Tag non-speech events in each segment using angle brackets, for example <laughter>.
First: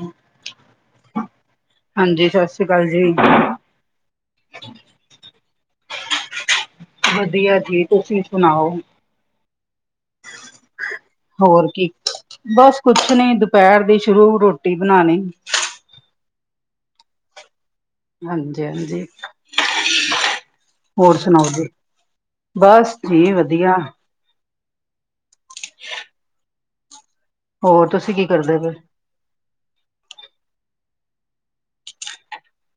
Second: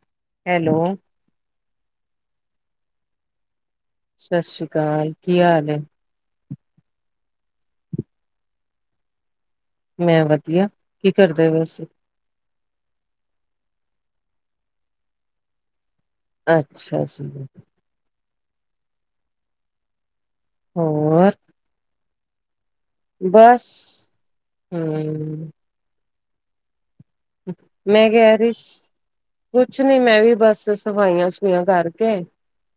ਹੂੰ ਹੈਲੋ ਹਾਂਜੀ, ਸਤਿ ਸ੍ਰੀ ਅਕਾਲ ਜੀ। ਸਤਿ ਸ੍ਰੀ ਅਕਾਲ, ਕੀ ਹਾਲ ਏ? ਵਧੀਆ ਜੀ ਤੁਸੀਂ ਸੁਣਾਓ। ਮੈਂ ਵਧੀਆ ਕੀ ਕਰਦੇ ਪਏ ਹੋਰ ਸੀ? ਕੀ ਬਸ ਕੁਛ ਨੀ, ਦੁਪਹਿਰ ਦੀ ਸ਼ੁਰੂ ਰੋਟੀ ਬਣਾਂਣੀ। ਅੱਛਾ ਜੀ। ਹਾਂਜੀ-ਹਾਂਜੀ ਹੋਰ ਸੁਣਾਓ ਜੀ ਬਸ ਜੀ ਬਸ ਵਧੀਆ ਹੂੰ <inaudible> ਹੋਰ ਮੈਂ ਤੁਸੀਂ ਕੀ ਕਹਿ ਰਹੀ ਕਰਦੇ ਪਏ ਸੀ। ਕੁਛ ਨੀ ਮੈਂ ਵੀ ਬਸ ਸਫਾਈਆਂ ਸਫੂਈਆਂ ਕਰਕੇ,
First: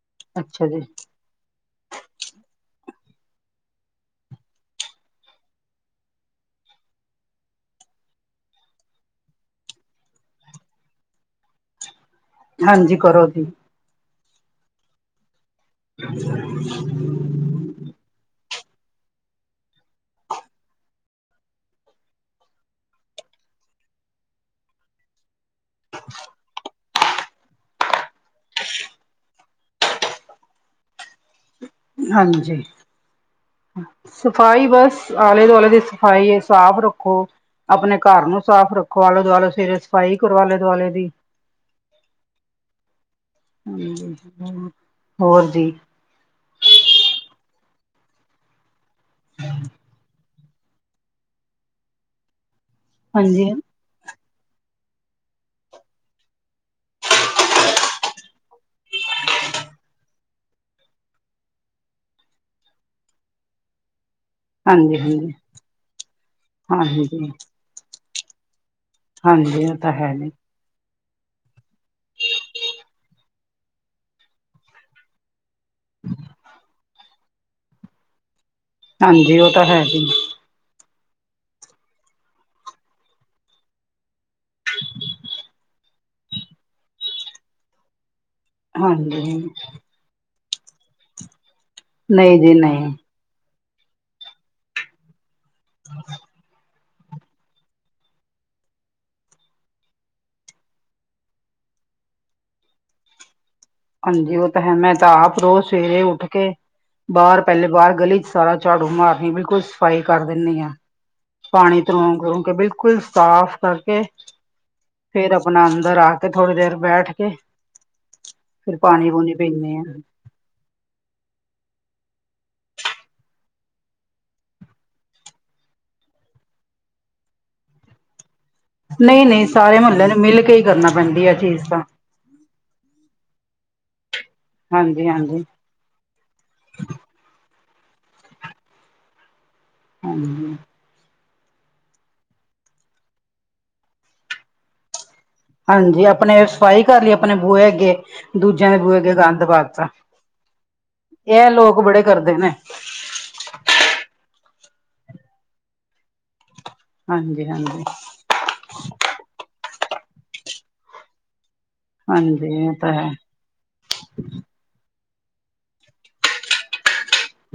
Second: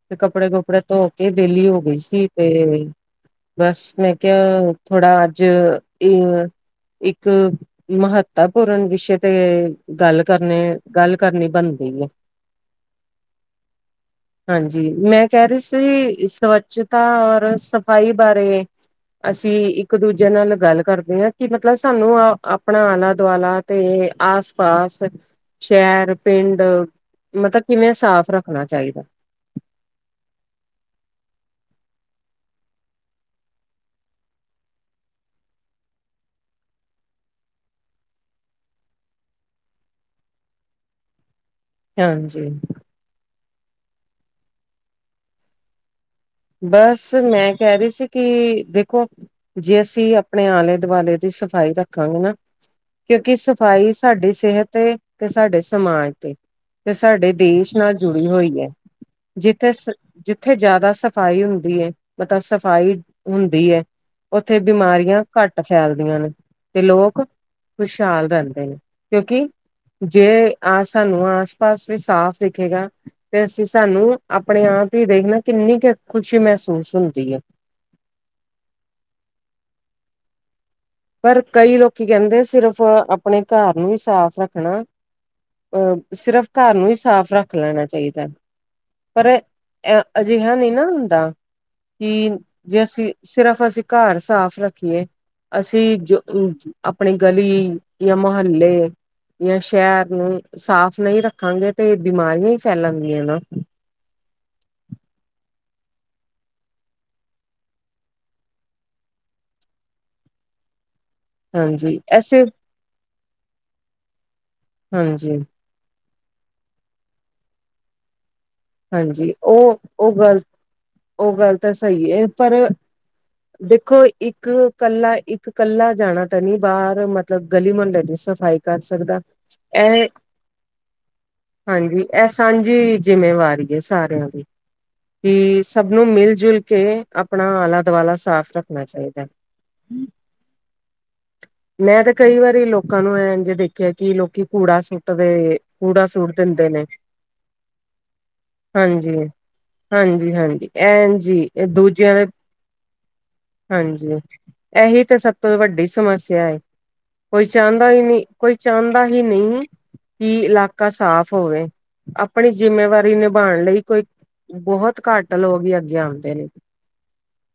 ਤੇ ਕੱਪੜੇ ਅੱਛਾ ਜੀ ਕੁਪੜੇ ਧੋ ਏ ਵਹਿਲੀ ਹੋ ਗਈ ਸੀ ਤੇ ਬਸ ਮੈਂ ਕਿਹਾ ਥੋੜਾ ਅੱਜ ਇਹ ਇੱਕ ਮਹੱਤਵਪੂਰਨ ਵਿਸ਼ੇ ਤੇ ਗੱਲ ਕਰਨੇ ਗੱਲ ਕਰਨੀ ਬਣਦੀ ਏ। ਹਾਂਜੀ ਕਰੋ ਜੀ। ਹਾਂਜੀ ਮੈਂ ਕਹਿ ਰਹੀ ਸੀ ਸਵੱਛਤਾ ਔਰ ਸ ਸਫਾਈ ਬਾਰੇ ਅਸੀਂ ਇੱਕ ਦੂਜੇ ਨਾਲ ਗੱਲ ਕਰਦੇ ਹਾਂ। ਕਿ ਮਤਲਬ ਸਾਨੂੰ ਆਪਣਾ ਆਲਾ- ਦੁਆਲਾ ਤੇ ਆਸ ਪਾਸ ਸ਼ਹਿਰ ਪਿੰਡ ਮਤਲਬ ਕਿਵੇਂ ਸਾਫ਼ ਰੱਖਣਾ ਚਾਹੀਦਾ? ਹਾਂਜੀ ਸਫ਼ਾਈ ਬਸ ਆਲੇ ਦੁਆਲੇ ਦੀ ਸਫ਼ਾਈ ਹੈ ਸਾਫ਼ ਰੱਖੋ। ਆਪਣੇ ਘਰ ਨੂੰ ਸਾਫ਼ ਰੱਖੋ। ਆਲੇ ਦੁਆਲੇ ਸਵੇਰੇ ਸਫ਼ਾਈ ਕਰਵਾ ਆਲੇ ਦੁਆਲੇ ਦੀ। ਹਾਂਜੀ ਹੋਰ ਜੀ। ਬਸ ਮੈਂ ਕਹਿ ਰਹੀ ਸੀ, ਕਿ ਦੇਖੋ ਜੇ ਅਸੀ ਆਪਣੇ ਆਲੇ ਦੁਆਲੇ ਦੀ ਸਫ਼ਾਈ ਰੱਖਾਂਗੇ ਨਾ, ਕਿਉਂਕਿ ਹਾਂਜੀ ਸਫ਼ਾਈ ਸਾਡੀ ਸਿਹਤ ਤੇ- ਤੇ ਸਾਡੇ ਸਮਾਜ ਤੇ- ਤੇ ਸਾਡੇ ਦੇਸ਼ ਨਾਲ ਜੁੜੀ ਹੋਈ ਹੈ। ਜਿੱਥੇ- ਜਿੱਥੇ ਜ਼ਿਆਦਾ ਸਫ ਸਫ਼ਾਈ ਹੁੰਦੀ ਹੈ, ਮਤਲਬ ਸਫ਼ਾਈ ਹੁੰਦੀ ਹੈ। ਉੱਥੇ ਹਾਂਜੀ ਬਿਮਾਰੀਆਂ ਹਾਂਜੀ ਘੱਟ ਫੈਲਦੀਆਂ ਨੇ, ਤੇ ਲੋਕ ਹਾਂਜੀ ਖੁਸ਼ਹਾਲ ਰਹਿੰਦੇ ਨੇ। ਕਿਉਂਕਿ ਹਾਂਜੀ ਉਹ ਤਾਂ ਹੈ ਨੀ ਜੇ ਆਹ ਸਾਨੂੰ ਆਸ ਪਾਸ ਵੀ ਸਾਫ਼ ਦਿਖੇਗਾ। ਤੇ ਅਸੀਂ ਸਾਨੂੰ ਆਪਣੇ ਆਪ ਹੀ ਦੇਖ ਨਾ ਕਿੰਨੀ ਕੁ ਖੁਸ਼ੀ ਮਹਿਸੂਸ ਹੁੰਦੀ ਹੈ। ਹਾਂਜੀ ਉਹ ਤਾਂ ਹੈ ਹੀ। ਪਰ ਕਈ ਲੋਕੀ ਕਹਿੰਦੇ ਸਿਰਫ਼ ਆਪਣੇ ਘਰ ਨੂੰ ਵੀ ਸਾਫ਼ ਰੱਖਣਾ। ਅਹ ਸਿਰਫ਼ ਘਰ ਨੂੰ ਹੀ ਸਾਫ਼ ਰੱਖ ਲੈਣਾ ਚਾਹੀਦਾ ਐ। ਹਾਂਜੀ ਪਰ ਅ ਅਜਿਹਾ ਨਹੀਂ ਨਾ ਹੁੰਦਾ ਕਿ ਨਹੀਂ ਜੀ ਜੇ ਨਹੀਂ ਅਸੀਂ ਸਿਰਫ ਅਸੀਂ ਘਰ ਸਾਫ਼ ਰੱਖੀਏ। ਅਸੀਂ ਜੋ ਅ ਆਪਣੀ ਗਲੀ ਜਾਂ ਮੁਹੱਲੇ, ਜਾਂ ਸ਼ਹਿਰ ਨੂੰ ਸਾਫ਼ ਨਹੀਂ ਰੱਖਾਂਗੇ ਤੇ ਬਿਮਾਰੀਆਂ ਹੀ ਫੈਲਣ ਗੀਆਂ ਨਾ, ਹਾਂਜੀ ਉਹ ਤਾਂ ਹੈ ਮੈਂ ਤਾਂ ਆਪ ਰੋਜ ਸਵੇਰੇ ਉੱਠ ਕੇ, ਬਾਹਰ ਪਹਿਲੇ ਬਾਹਰ ਗਲੀ ਚ ਸਾਰਾ ਝਾੜੂ ਮਾਰਨੀ ਬਿਲਕੁਲ ਸਫ਼ਾਈ ਕਰ ਦਿੰਦੀ ਹਾਂ, ਪਾਣੀ ਹਾਂਜੀ ਤਰੋਂ ਤਰੋਂ ਐਸੇ ਕੇ ਬਿਲਕੁਲ ਸਾਫ਼ ਕਰਕੇ ਫਿਰ ਹਾਂਜੀ ਆਪਣਾ ਅੰਦਰ ਆ ਕੇ ਤੇ ਥੋੜੀ ਦੇਰ ਬੈਠ ਕੇ ਫਿਰ ਪਾਣੀ ਹਾਂਜੀ ਪੂਣੀ ਪੀਂਦੇ ਉਹ ਹਾਂ ਉਹ ਗੱਲ ਉਹ ਗੱਲ ਤਾਂ ਸਹੀ ਹੈ ਪਰ, ਦੇਖੋ ਇੱਕ ਕੱਲਾ ਇੱਕ ਕੱਲਾ ਜਾਣਾ ਤਾਂ ਨੀ ਬਾਹਰ ਮਤਲਬ ਗਲੀ ਮੁਹੱਲੇ ਦੀ ਸਫ਼ਾਈ, ਕਰ ਸਕਦਾ ਨਹੀਂ ਨਹੀਂ ਸਾਰੇ ਮੁਹੱਲੇ ਇਹ ਨੂੰ ਮਿਲ ਕੇ ਹੀ ਕਰਨਾ ਪੈਂਦੀ ਆ ਚੀਜ਼ ਤਾਂ, ਹਾਂਜੀ ਇਹ ਸਾਂਝੀ ਜਿੰਮੇਵਾਰੀ ਹੈ ਸਾਰਿਆਂ ਦੀ ਹਾਂਜੀ ਹਾਂਜੀ ਕਿ ਸਭ ਨੂੰ ਮਿਲ ਜੁਲ ਕੇ ਆਪਣਾ ਆਲਾ ਦੁਆਲਾ ਸਾਫ਼ ਰੱਖਣਾ ਚਾਹੀਦਾ ਹੈ,, ਹਾਂਜੀ, ਮੈਂ ਤੇ ਕਈ ਵਾਰੀ ਲੋਕਾਂ ਨੂੰ ਐਜ ਦੇਖਿਆ ਕਿ ਲੋਕੀ ਕੂੜਾ ਸੁਟ ਦੇ ਹਾਂਜੀ ਕੂੜਾ ਸੂਟ ਆਪਣੇ ਦਿੰਦੇ ਸਫਾਈ ਨੇ, ਕਰ ਲਈ ਆਪਣੇ ਬੂਯੇ ਅਗੇ ਦੂਜਿਆਂ ਦੇ ਬੂਹੇ ਅੱਗੇ ਹਾਂਜੀ। ਗੰਦ ਪਾ ਦਿੱਤਾ ਹਾਂਜੀ-ਹਾਂਜੀ ਐਂਜ ਈ ਇਹ ਲੋਕ ਬੜੇ ਦੂਜਿਆਂ ਦੇ ਕਰਦੇ ਨੇ ਹਾਂਜੀ ਇਹੀ ਤਾਂ ਸਭ ਤੋਂ ਵੱਡੀ ਸਮੱਸਿਆ ਹੈ ਕੋਈ ਹਾਂਜੀ ਹਾਂਜੀ ਚਾਹੁੰਦਾ ਹੀ ਨਹੀਂ ਕੋਈ ਚਾਹੁੰਦਾ ਹੀ ਨਹੀਂ ਏ, ਕਿ ਇਲਾਕਾ ਸਾਫ਼ ਹੋਵੇ ਆਪਣੀ ਹਾਂਜੀ ਉਹ ਤਾਂ ਜਿੰਮੇਵਾਰੀ ਹੈ ਨੀਬਾਉਣ ਲਈ ਕੋਈ ਬਹੁਤ ਘੱਟ ਲੋਕ ਹੀ ਅੱਗੇ ਆਉਂਦੇ ਨੇ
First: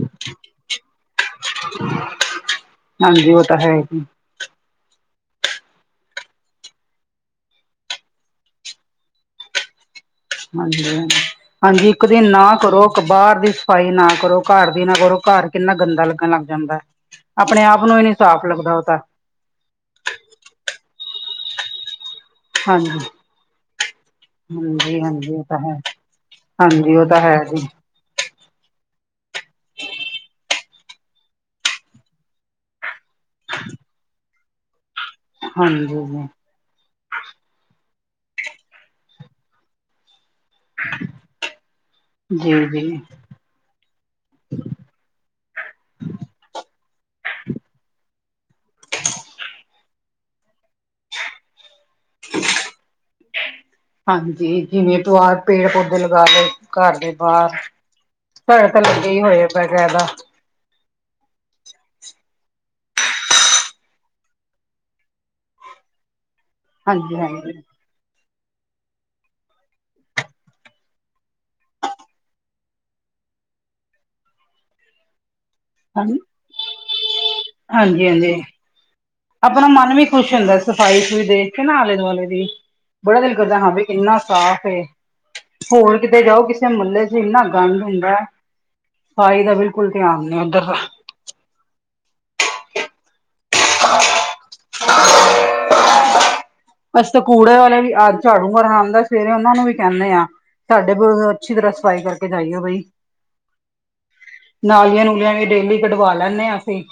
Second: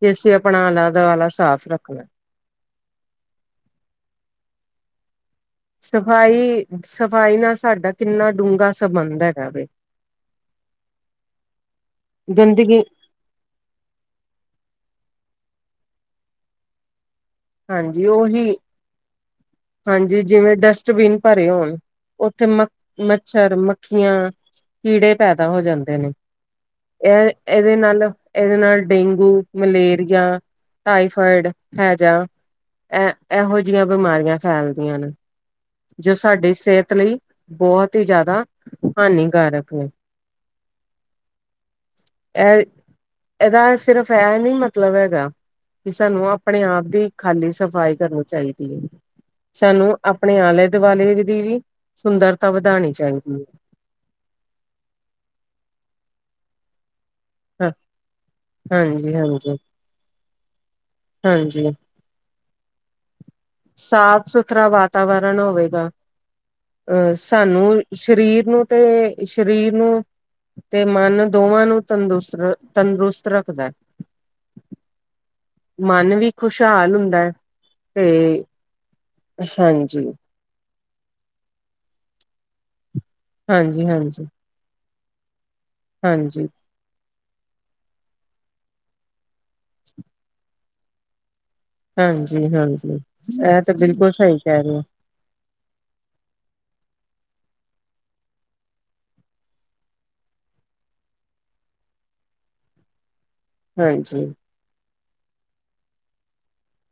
ਕਿ ਅਸੀਂ ਆਪਣਾ ਆਲਾਦਾ ਵਾਲਾ ਸਾਫ਼ ਰੱਖਣਾ, ਹਾਂਜੀ ਉਹ ਤਾਂ ਹੈ ਹੀ, ਸਫ਼ਾਈ ਸਫ਼ਾਈ ਨਾਲ ਸਾਡਾ ਕਿੰਨਾ ਡੂੰਘਾ ਸੰਬੰਧ ਹੈਗਾ ਬ, ਹਾਂਜੀ ਹਾਂ ਹਾਂਜੀ ਇੱਕ ਦਿਨ ਨਾ ਗੰਦਗੀ ਕਰੋ, ਬਾਹਰ ਦੀ ਸਫ਼ਾਈ ਨਾ ਕਰੋ ਘਾਰ ਦੀ ਨਾ ਕਰੋ ਘਾਰ ਕਿੰਨਾ ਗੰਦਾ ਲੱਗਣ ਲੱਗ ਜਾਂਦਾ, ਆਪਣੇ ਆਪ ਨੂੰ ਹੀ ਹਾਂਜੀ ਨੀ ਸਾਫ਼ ਉਹੀ ਲੱਗਦਾ ਉਹ ਤਾਂ, ਹਾਂਜੀ ਜਿਵੇਂ ਡਸਟਬਿਨ ਭਰੇ ਹੋਣ, ਉੱਥੇ ਮ ਹਾਂਜੀ ਮੱਛਰ ਮੱਖੀਆਂ ਹਾਂਜੀ ਕੀੜੇ ਹਾਂਜੀ ਉਹ ਪੈਦਾ ਤਾਂ ਹੋ ਹੈ ਜਾਂਦੇ ਨੇ, ਹਾਂਜੀ ਉਹ ਤਾਂ ਹੈ ਜੀ ਇਹਦੇ ਨਾਲ, ਇਹਦੇ ਨਾਲ ਡੇਂਗੂ, ਮਲੇਰੀਆ, ਟਾਈਫੋਇਡ, ਹੈਜਾ, ਇਹ ਇਹੋ ਜਿਹੀਆਂ ਬਿਮਾਰੀਆਂ ਫੈਲਦੀਆਂ ਨੇ ਜੋ ਹਾਂਜੀ ਸਾਡੀ ਸਿਹਤ ਲਈ, ਬਹੁਤ ਹੀ ਜ਼ਿਆਦਾ ਹਾਨੀਕਾਰਕ ਨੇ, ਜੀ ਇਹ ਜੀ ਇਹਦਾ ਸਿਰਫ ਇਹ ਨੀ ਮਤਲਬ ਹੈਗਾ ਵੀ ਸਾਨੂੰ ਆਪਣੇ ਆਪ ਦੀ, ਖਾਲੀ ਸਫ਼ਾਈ ਕਰਨੀ ਚਾਹੀਦੀ ਹੈ, ਸਾਨੂੰ ਆਪਣੇ ਆਲੇ ਦੁਆਲੇ ਦੀ ਵੀ, ਸੁੰਦਰਤਾ ਵਧਾਉਣੀ ਚਾਹੀਦੀ ਹੈ, ਹਾਂਜੀ ਜਿਵੇਂ ਦਵਾਰ ਤੇ ਪੇੜ ਪੌਦੇ ਲਗਾ ਲਏ ਘਰ ਦੇ ਬਾਹਰ ਹਾਂ ਘਰੇ ਤਾਂ ਲੱਗੇ ਹਾਂਜੀ ਹੀ ਹੋਏ ਐ ਹਾਂਜੀ ਬੈਕਾਇਦਾ ਹਾਂਜੀ, ਸਾਫ ਸੁਥਰਾ ਵਾਤਾਵਰਨ ਹੋਵੇਗਾ ਅਹ ਹਾਂਜੀ ਹਾਂਜੀ ਸਾਨੂੰ, ਸਰੀਰ ਨੂੰ ਤੇ ਸਰੀਰ ਨੂੰ, ਤੇ ਮਨ ਦੋਵਾਂ ਨੂੰ ਤੰਦਰੁਸਤ ਤੰਦਰੁਸਤ ਰੱਖਦਾ ਹੈ ਮਨ ਹਾਂਜੀ ਵੀ ਖੁਸ਼ਹਾਲ ਹੁੰਦਾ ਹੈ ਹਾਂਜੀ ਹਾਂਜੀ ਤੇ, ਆਪਣਾ ਮਨ ਵੀ ਹਾਂਜੀ ਖੁਸ਼ ਹੁੰਦਾ ਸਫ਼ਾਈ ਸਫ ਦੇਖ ਕੇ ਨਾ ਆਲੇ ਦੁਆਲੇ ਦੀ, ਬੜਾ ਦਿਲ ਕਰਦਾ ਹਾਂ ਬ ਹਾਂਜੀ ਇੰਨਾ ਹਾਂਜੀ ਸਾਫ਼ ਏ, ਹੋਰ ਕਿਤੇ ਹਾਂਜੀ ਜਾਓ ਕਿਸ, ਮੁਹੱਲੇ ਚ ਇੰਨਾ ਗੰਡ ਹੁੰਦਾ ਸਫਾਈ ਦਾ ਬਿਲਕੁਲ ਧਿਆਨ ਨਹੀਂ ਉੱਧਰ ਦਾ, ਹਾਂਜੀ ਹਾਂਜੀ ਇਹ ਤੇ ਬਿਲਕੁਲ ਸਹੀ ਕਹਿ ਰਿਹੇ ਔ <unintelligible> ਅਸੀ ਤਾਂ ਕੂੜੇ ਵਾਲੇ ਵੀ ਅੱਜ ਝਾੜੂ ਕਰਨਰ ਆਉਂਦਾ ਸਵੇਰੇ ਉਹਨਾਂ ਨੂੰ ਵੀ ਕਹਿੰਦੇ ਆ, ਸਾਡੇ ਬੂਹੇ ਅਗੋ ਅੱਛੀ ਤਰ੍ਹਾਂ ਸਫ਼ਾਈ ਕਰਕੇ ਜਾਈਓ ਬਈ, ਹਾਂਜੀ ਨਾਲੀਆਂ ਨੂਲੀਆਂ ਵੀ ਡੇਲੀ ਕਢਵਾ ਲੈਂਣੇ ਆਂ ਅਸੀਂ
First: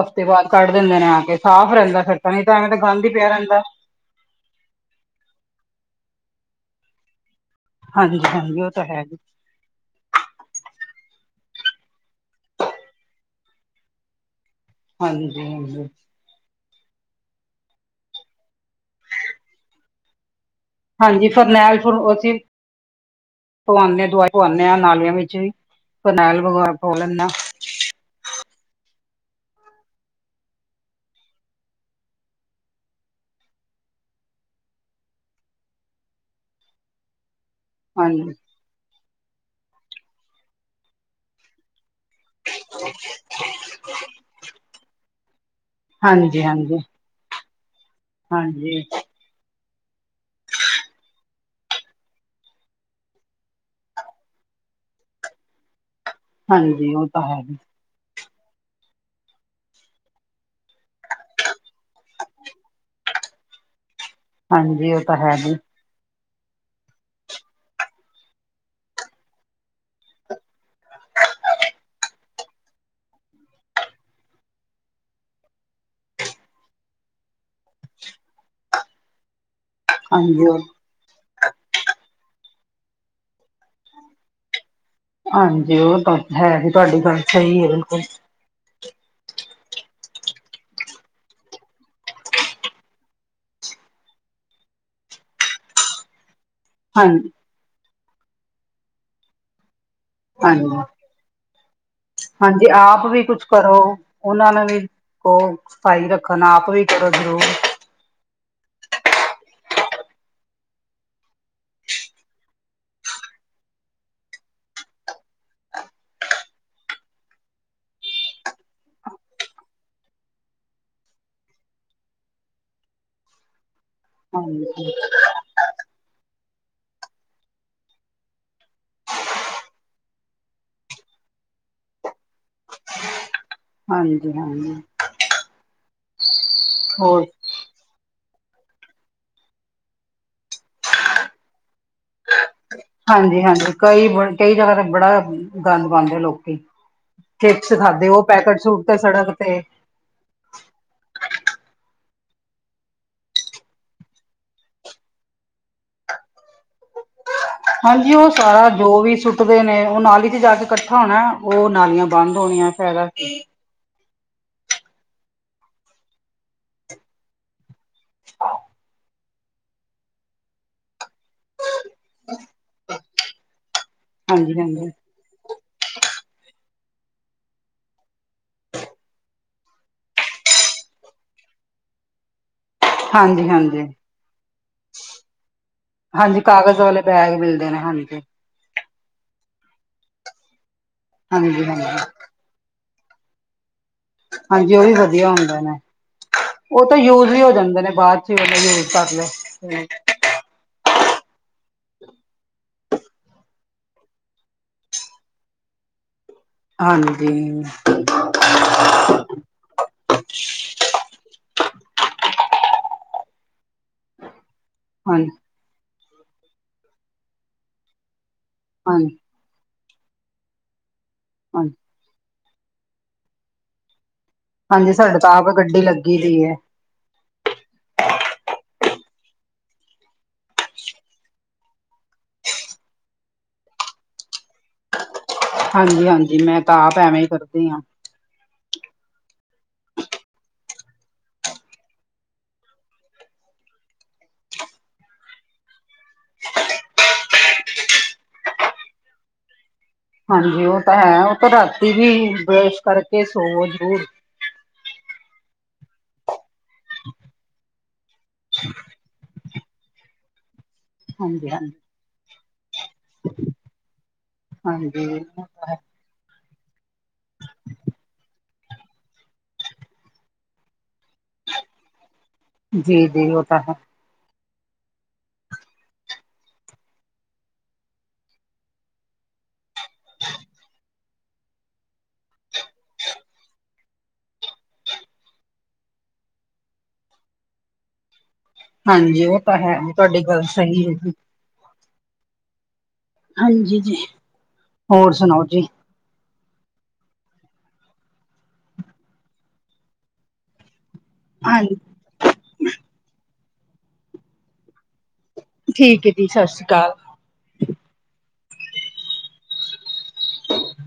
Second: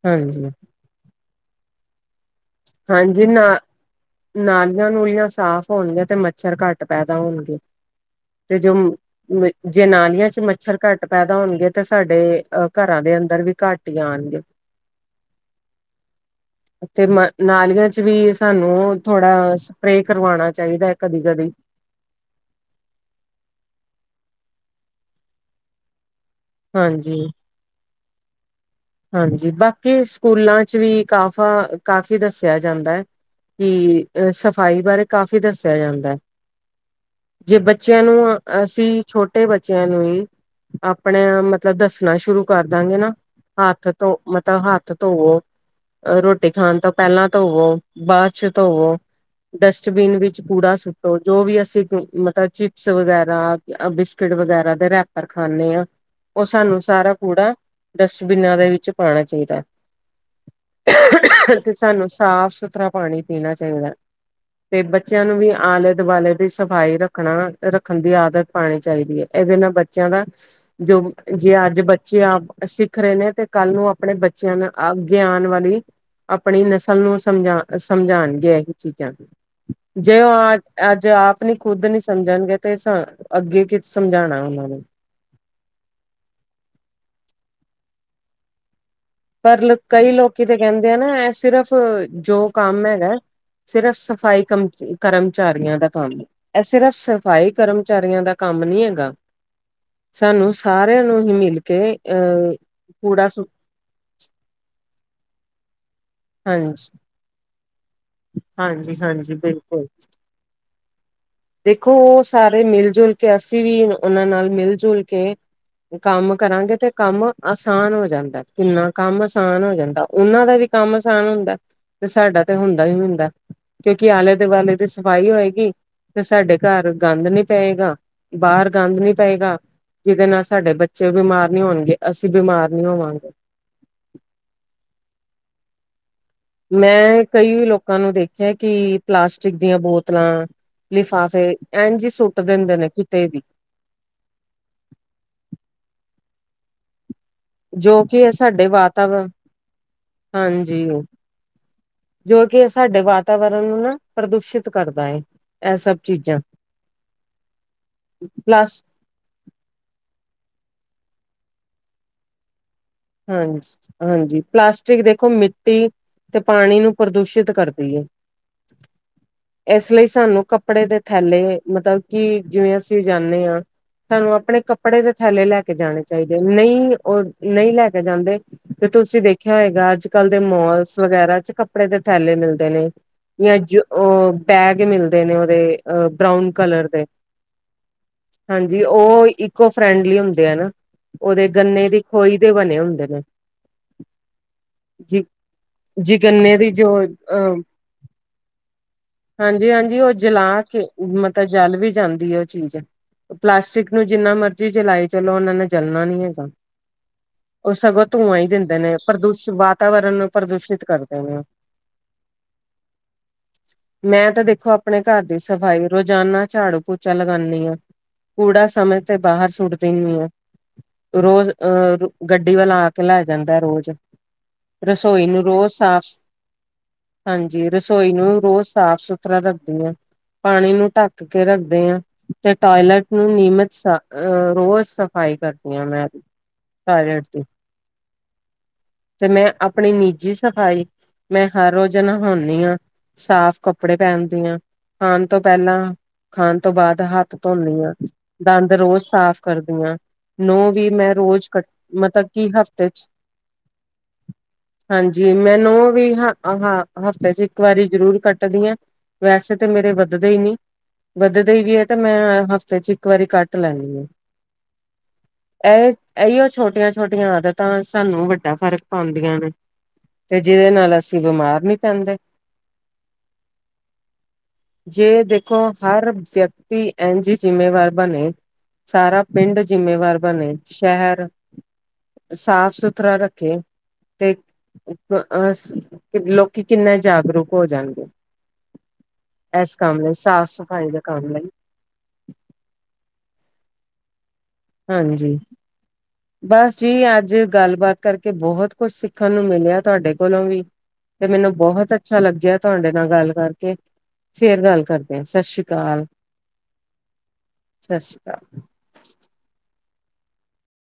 ਹਫ਼ਤੇ ਬਾਦ। ਹਾਂਜੀ ਦਿੰਦੇ ਨੇ ਆ ਕੇ ਸਾਫ਼ ਰੈੰਦਾ ਐ ਫਿਰ। ਤਾਂਈ ਤਾਂ ਐਵੇਂ ਤੇ ਹਾਂਜੀ, ਨਾ ਨਾਲੀਆਂ-ਨੂਲੀਆਂ ਸਾਫ਼ ਹੋਣਗੀਆਂ ਤੇ ਮੱਛਰ ਘੱਟ ਪੈਦਾ ਹੋਣਗੇ। ਹਾਂਜੀ ਤੇ ਹਾਂਜੀ ਉਹ ਜੋ ਤਾਂ ਹੈ ਜੀ ਵੇ ਜੇ ਨਾਲੀਆਂ ਚ ਮੱਛਰ ਘੱਟ ਪੈਦਾ ਹੋਣਗੇ ਤੇ ਸਾਡੇ ਅ ਘਰਾਂ ਦੇ ਅੰਦਰ ਵੀ ਘੱਟ ਹੀ ਆਣਗੇ। ਹਾਂਜੀ, ਹਾਂਜੀ। ਤੇ ਮ ਨਾਲੀਆਂ ਚ ਵੀ ਸਾਨੂੰ ਔ ਥੋੜਾ ਸਪਰੇਅ ਕਰਵਾਣਾ ਚਾਹੀਦਾ ਹੈ ਕਦੀ ਹਾਂਜੀ, ਕਦੀ। ਫਰਨੈਲ ਫੂਰ ਅਸੀਂ ਪਵਾਣੇ ਆਂ, ਦਵਾਈ ਪਵਾਣੇ ਆ ਨਾਲੀਆਂ ਵਿੱਚ ਵੀ। ਫਰਨੈਲ ਵਗੈਰਾ ਪੋਆ ਲੇਣੇ ਹਾਂਜੀ ਆ। ਹਾਂਜੀ, ਬਾਕੀ ਸਕੂਲਾਂ ਚ ਵੀ ਕਾਫਾ ਕਾਫੀ ਦੱਸਿਆ ਜਾਂਦੈ। ਕਿ ਅ ਸਫ਼ਾਈ ਬਾਰੇ ਕਾਫ਼ੀ ਦੱਸਿਆ ਜਾਂਦੈ, ਜੇ ਬੱਚਿਆਂ ਨੂੰ ਆ ਅਸੀਂ ਛੋਟੇ ਬੱਚਿਆਂ ਨੂੰ ਈ ਆਪਣੇ ਆ ਮਤਲਬ ਦੱਸਣਾ ਸ਼ੁਰੂ ਕਰ ਦਾਂਗੇ ਨਾ ਹੱਥ ਧੋ ਮਤਲਬ ਹੱਥ ਧੋਵੋ। ਅ ਹਾਂਜੀ ਰੋਟੀ ਹਾਂਜੀ ਹਾਂਜੀ ਖਾਣ ਤੋਂ ਪੈਲਾਂ ਧੋਵੋ ਬਾਦ ਚ ਹਾਂਜੀ ਧੋਵੋ। ਡਸਟਬੀਨ ਵਿੱਚ ਕੂੜਾ ਸੁੱਟੋ,, ਜੋ ਵੀ ਅਸੀਂ ਮਤਲਬ ਚਿਪਸ ਵਗੈਰਾ ਅ ਬਿਸਕਿਟ ਵਗੈਰਾ ਦੇ ਰੈਪਰ ਖਾਂਣੇ ਆ ਔ ਸਾਨੂੰ ਹਾਂਜੀ ਉਹ ਸਾਰਾ ਤਾਂ ਹੈ ਕੂੜਾ ਜੀ ਬਿਨਾਂ ਦੇ ਵਿੱਚ ਪਾਣਾ ਚਾਈਦੈ। ਤੇ ਸਾਨੂੰ ਸਾਫ-ਸੁਥਰਾ ਪਾਣੀ ਪੀਣਾ ਚਾਈਦੈ। ਫੇਰ ਹਾਂਜੀ ਉਹ ਤਾਂ ਬੱਚਿਆਂ ਹੈ ਨੂੰ ਵੀ ਜੀ ਆਲੇ-ਦੁਆਲੇ ਦੀ ਸਫ਼ਾਈ ਰੱਖਣਾ ਰੱਖਣ ਦੀ ਆਦਤ ਪਾਣੀ ਚਾਈਦੀ ਏ, ਐਦੇ ਨਾਲ ਬੱਚਿਆਂ ਦਾ ਜੋ ਜੇ ਅੱਜ ਬੱਚੇ ਆਪ ਸੀ ਖਰੇ ਨੇ ਤੇ ਕੱਲ ਨੂੰ ਆਪਣੇ ਬੱਚਿਆਂ ਨੂੰ ਅਗੇ ਆਨ ਵਾਲੀ ਆਪਣੀ ਨਸਲ ਨੂੰ ਸਮਝਾ ਸਮਝਾਣਗੇ ਐਹੀ ਚੀਜ਼ਾਂ। ਜੇ ਔ ਹਾਂਜੀ ਆ ਉਹ ਅੱਜ ਆਪ ਨੀ ਖੁੱਦ ਨੀ ਸਮਝਣਗੇ ਤੇ ਸਾ ਅੱਗੇ ਕੀ ਸਮਝਾਣਾ ਔਨਾਂ ਨੇ? ਹਾਂਜੀ ਓਹ ਬਾਤ ਹੈ ਹੀ ਤੁਹਾਡੀ ਗੱਲ ਸਹੀ ਏ ਬਿਲਕੁਲ। ਪਰ ਕਈ ਲੋਕੀ ਤੇ ਕੈੰਦੇ ਆ ਨਾ ਐ ਸਿਰਫ਼ ਜੋ ਕੰਮ ਹੈਗੈ ਸਿਰਫ਼ ਸਫ਼ਾਈ ਕਮ ਕਰਮਚਾਰੀਆਂ ਦਾ ਕੰਮ ਏ। ਐ ਸਿਰਫ ਹਾਂਜੀ ਸਫ਼ਾਈ ਕਰਮਚਾਰੀਆਂ ਦਾ ਕੰਮ ਨੀ ਹੈਗਾ। ਸਾਨੂੰ ਹਾਂਜੀ ਸਾਰਿਆਂ ਨੂੰ ਹੀ ਮਿਲ ਕੇ ਅਹ ਹਾਂਜੀ ਆਪ ਵੀ ਕੂੜਾ ਸੁ ਕੁਛ ਕਰੋ ਔਨਾਂ ਨੂੰ ਵੀ ਕੋ ਸਫਾਈ ਰੱਖਣ ਆਪ ਵੀ ਹਾਂਜੀ ਕਰੋ ਜ਼ਰੂਰ। ਹਾਂਜੀ ਹਾਂਜੀ, ਬਿਲਕੁਲ। ਦੇਖੋ, ਓਹ ਸਾਰੇ ਮਿਲ-ਜੁਲ ਕੇ ਅਸੀਂ ਵੀ ਔਨਾਂ ਨਾਲ ਮਿਲ-ਜੁਲ ਕੇ ਕੰਮ ਕਰਾਂਗੇ ਤੇ ਕੰਮ ਆਸਾਨ ਹੋ ਜਾਂਦੈ। ਕਿੰਨਾ ਕੰਮ ਆਸਾਨ ਹੋ ਜਾਂਦਾ ਓਨਾਂ ਦਾ ਵੀ ਕੰਮ ਆਸਾਨ ਹੁੰਦੈ ਤੇ ਸਾਡਾ ਤੇ ਹੁੰਦਾ ਈ ਹੁੰਦਾ। ਕਿਉਂਕਿ ਆਲੇ-ਦੁਵਾਲੇ ਦੀ ਹਾਂਜੀ ਸਫਾਈ ਹੋਏਗੀ ਫਿਰ ਸਾਡੇ ਘਰ ਗੰਦ ਨੀ ਪਏਗਾ, ਬਾਰ ਗੰਦ ਨੀ ਪਏਗਾ। ਜਿਦੇ ਨਾਲ ਸਾਡੇ ਬੱਚੇ ਬਿਮਾਰ ਨੀ ਹੋਣਗੇ, ਅਸੀਂ ਬਿਮਾਰ ਨੀ ਹੋਵਾਂਗੇ। ਹਾਂਜੀ, ਹਾਂ ਨੀ। ਮੈਂ ਕਈ ਲੋਕ ਲੋਕਾਂ ਨੂੰ ਦੇਖਿਆ ਕਿ ਪਲਾਸਟਿਕ ਦੀਆਂ ਬੋਤਲਾਂ, ਲਿਫਾਫੇ ਐੰਜੀ ਸੂ ਹਾਂਜੀ ਹਾਂਜੀ, ਕਈ ਬ ਕਈ ਜਗ੍ਹਾ ਤੇ ਬੜਾ ਗੰਦ ਪਾਂਦੇ ਲੋਕੀ‌। ਚੀਪਸ ਜੋ ਖਾਧੇ ਕਿ ਓਹ ਇਹ ਪੈਕੇਟ ਸਾਡੇ ਸੂਟ ਤਾ ਵਾਤਾਵਰਨ ਸੜਕ ਤੇ। ਹਾਂਜੀ। ਜੋ ਕਿ ਐ ਸਾਡੇ ਵਾਤਾਵਰਨ ਨੂੰ ਨਾ ਪ੍ਰਦੂਸ਼ਿਤ ਕਰਦਾ ਏ। ਐ ਸਭ ਚੀਜ਼ਾਂ। ਹਾਂਜੀ, ਔ ਸਾਰਾ ਪਲਸ ਜੋ ਵੀ ਸੁੱ ਸੁੱਟਦੇ ਨੇ ਓਹ ਨਾਲੀ ਚ ਜਾ ਕੇ ਕੱਠਾ ਹੋਣੈ, ਓਹ ਨਾਲੀਆਂ ਬੰਦ ਹੋਣੀਆ ਫੇਰ। ਹਾਂਜੀ ਹਾਂਜੀ, ਪਲਾਸਟਿਕ ਦੇਖੋ ਮਿੱਟੀ ਤੇ ਪਾਣੀ ਨੂੰ ਪ੍ਰਦੂਸ਼ਿਤ ਕਰ ਦੀ ਏ, ਏਸ ਲਈ ਸਾਨੂੰ ਕੱਪੜੇ ਦੇ ਥੈਲੇ ਮਤਲਬ ਕਿ ਜਿਵੇਂ ਅਸੀਂ ਜਾਂਨੇ ਆਂ ਸਾਨੂੰ ਹਾਂਜੀ ਆਪਣੇ ਹਾਂਜੀ ਕੱਪੜੇ ਦੇ ਥੈਲੇ ਲੈ ਕੇ ਜਾਣੇ ਚਾਹੀਦੇ ਨਹੀਂ ਉਹ ਨਹੀਂ ਲੈ ਕੇ ਜਾਂਦੇ। ਤੇ ਤੁਸੀਂ ਦੇਖਿਆ ਹੋਏਗਾ ਅੱਜ ਕੱਲ ਦੇ ਮੋਲਸ ਵਗੈਰਾ ਚ ਕੱਪੜੇ ਦੇ ਥੈਲੇ ਮਿਲਦੇ ਨੇ। ਹਾਂਜੀ ਜਾਂ ਜੋ ਹਾਂਜੀ ਉਹ ਬੈਗ ਮਿਲਦੇ ਨੇ ਉਹਦੇ ਹਾਂਜੀ ਬਰਾਾਊਨ ਕਾਗਜ਼ ਕਲਰ ਵਾਲੇ ਦੇ। ਬੈਗ ਮਿਲਦੇ ਨੇ ਹਾਂਜੀ ਹਾਂਜੀ ਉਹ ਇਕੋ ਫਰੈਂਡਲੀ ਹੁੰਦੇ ਐ ਨਾ, ਉਹਦੇ ਹਾਂਜੀ ਗੰਨੇ ਦੀ ਹਾਂਜੀ ਖੋਈ ਤੇ ਬਣੇ। ਦੇ ਹੁੰਦੇ ਨੇ। ਹਾਂਜੀ ਉਹ ਵੀ ਜ ਵਧੀਆ ਹੁੰਦੇ ਨੇ। ਜੀ ਗੰਨੇ ਦੀ ਉਹ ਤੇ ਜੋ ਯੂਜ ਵੀ ਹੋ ਅਹ ਜਾਂਦੇ ਨੇ ਬਾਅਦ ਚ ਹੀ ਉਹਨੂੰ ਯੂਜ ਕਰ ਲਿਆ। ਹਾਂਜੀ-ਹਾਂਜੀ ਉਹ ਜਲਾ ਕੇ ਮਤਲਬ ਜਲ ਵੀ ਜਾਂਦੀ ਹੈ ਉਹ ਚੀਜ਼। ਪਲਾਸਟਿਕ ਨੂੰ ਜਿੰਨਾ ਮਰਜ਼ੀ ਜਲਾਏ ਚਲੋ ਉਹਨਾਂ ਨੇ ਜਲਣਾ ਨੀ ਹੈਗਾ। ਹਾਂਜੀ। ਹਾਂ ਉਹ ਸਗੋਂ ਧੂੰਆਂ ਹੀ ਦਿੰਦੇ ਨੇ ਪ੍ਰਦੂਸ਼ਿਤ ਵਾਤਾਵਰਨ ਨੂੰ ਪ੍ਰਦੂਸ਼ਿਤ ਕਰਦੇ ਨੇ। ਮੈਂ ਤਾਂ ਦੇਖੋ ਆਪਣੇ। ਆਪਣੇ ਘਰ ਦੀ ਸਫ਼ਾਈ ਰੋਜ਼ਾਨਾ ਝਾੜੂ ਪੋਚਾ ਲਗਾਉਂਦੀ ਹਾਂ ਕੂੜਾ ਸਮੇਂ ਤੇ ਹਾਂਜੀ ਬਾਹਰ ਸੁੱਟਦੀ। ਆ ਰੋਜ਼ ਹਾਂਜੀ ਅਹ ਗੱਡੀ ਵਾਲਾ ਆ ਕੇ ਲੈ ਜਾਂਦਾ ਰੋਜ਼। ਹਾਂਜੀ ਸਾਡੇ ਰਸੋਈ ਤਾਂ ਨੂੰ ਆਪ ਰੋਜ਼ ਗੱਡੀ ਸਾਫ਼। ਲੱਗੀ ਦੀ ਹੈ ਹਾਂਜੀ ਰਸੋਈ ਨੂੰ ਰੋਜ਼ ਸਾਫ ਸੁਥਰਾ ਰੱਖਦੀ ਆ। ਪਾਣੀ ਨੂੰ ਢੱਕ ਕੇ ਰੱਖਦੇ ਹਾਂ, ਤੇ ਟੋਇਲਟ ਨੂੰ ਨਿਯਮਿਤ ਸਾਫ ਅਹ ਰੋਜ਼ ਸਾਫ। ਸਫਾਈ ਕਰਦੀ ਹਾਂ ਮੈਂ। ਜਿਵੇੈਂ ਮੈਂ ਤਾਂ ਆਪ ਐਵੇਂ ਹੀ ਟੋਏਲੇਟ ਤੇ ਕਰਦੀ <inaudible> ਤੇ ਮੈਂ ਆਪਣੀ ਨਿੱਜੀ ਸਫ਼ਾਈ ਮੈਂ ਹਰ ਰੋਜ਼ ਨਹਾਉਂਦੀ ਹਾਂ। ਸਾਫ਼ ਕੱਪੜੇ ਪਹਿਨ ਦੀਆਂ ਖਾਣ ਤੋਂ ਪਹਿਲਾਂ। ਖਾਣ ਤੋਂ ਬਾਅਦ ਹੱਥ ਧੋਦੀ ਹਾਂ ਦੰਦ ਰੋਜ਼ ਸਾਫ਼ ਕਰਦੀ ਆ। ਹਾਂਜੀ ਉਹ ਤਾਂ ਹੈ ਉਹ ਤਾਂ ਰਾਤੀ ਵੀ ਕਿ ਬਰੱਸ਼ ਹਫ਼ਤੇ ਚ ਕਰਕੇ ਸੋਵੋ ਜ਼ਰੂਰ। ਹਾਂਜੀ ਮੈਨੂੰ ਵੀ ਹ ਹ ਹਫ਼ਤੇ ਚ ਇੱਕ ਵਾਰੀ ਜ਼ਰੂਰ। ਕੱਟਦੀ ਹਾਂ ਵੈਸੇ ਤਾਂ ਮੇਰੇ ਵੱਧਦੇ ਹੀ ਨੀ ਹਾਂਜੀ ਵੱਧਦੇ ਹੀ ਹਾਂਜੀ ਵੀ ਹੈ ਤੇ ਮੈਂ ਹਫ਼ਤੇ ਚ ਇਕ ਇੱਕ ਵਾਰੀ ਕੱਟ ਲੈਣੀ ਹੈ, ਹਾਂਜੀ ਉਹ ਤਾਂ ਹੈ ਇਹ ਇਹੀਓ ਇਕ। ਛੋਟੀਆਂ ਛੋਟੀਆਂ ਆਦਤਾਂ ਸਾਨੂੰ ਵੱਡਾ ਫ਼ਰਕ ਪਾਉਂਦੀਆਂ ਨੇ। ਤੇ ਜਿਹਦੇ ਨਾਲ ਅਸੀਂ ਬਿਮਾਰ ਨਹੀਂ‌ ਪੈਂਦੇ। ਜੀ ਜੀ ਉਹ ਤਾਂ ਹੈ। ਜੇ ਦੇਖੋ ਹਰ ਵਿਅਕਤੀ ਇੰਝ ਈ ਜਿੰਮੇਵਾਰ ਬਣੇ। ਸਾਰਾ ਪਿੰਡ ਜਿੰਮੇਵਾਰ ਬਣੇ, ਸ਼ਹਿਰ। ਸਾਫ ਸੁਥਰਾ ਰੱਖੇ। ਤੇ ਆ ਲੋਕੀ ਕਿੰਨੇ ਜਾਗਰੂਕ ਹੋ ਜਾਣਗੇ। ਹਾਂਜੀ ਉਹ ਤਾਂ ਐਸ ਹੈ ਕੰਮ ਲਈ ਤੁਹਾਡੀ ਗੱਲ ਸਾਫ਼ ਸਹੀ ਸਫ਼ਾਈ ਹੈ ਦੇ ਜੀ ਕੰਮ ਲਈ। ਹਾਂਜੀ ਜੀ ਜੀ ਹਾਂਜੀ। ਹ <inaudible> ਬਸ ਜੀ ਅੱਜ ਗੱਲਬਾਤ ਕਰਕੇ ਬਹੁਤ ਕੁਛ ਸਿੱਖਣ ਨੂੰ ਮਿਲਿਆ ਤੁਹਾਡੇ ਕੋਲੋਂ ਵੀ। ਤੇ ਮੈਨੂੰ ਹਾਂਜੀ ਬਹੁਤ ਅੱਛਾ ਲੱਗਿਆ ਤੁਹਾਡੇ ਨਾਲ ਗੱਲ ਕਰਕੇ ਫੇਰ ਗੱਲ ਕਰਦੇ ਆਂ, ਸਤਿ ਸ਼੍ਰੀ ਅਕਾਲ। ਠੀਕ ਹੈ ਜੀ ਸਤਿ ਸ਼੍ਰੀ ਅਕਾਲ। ਸਤਿ ਸ੍ਰੀ ਕਾਲ। ਹ <inaudible> <inaudible>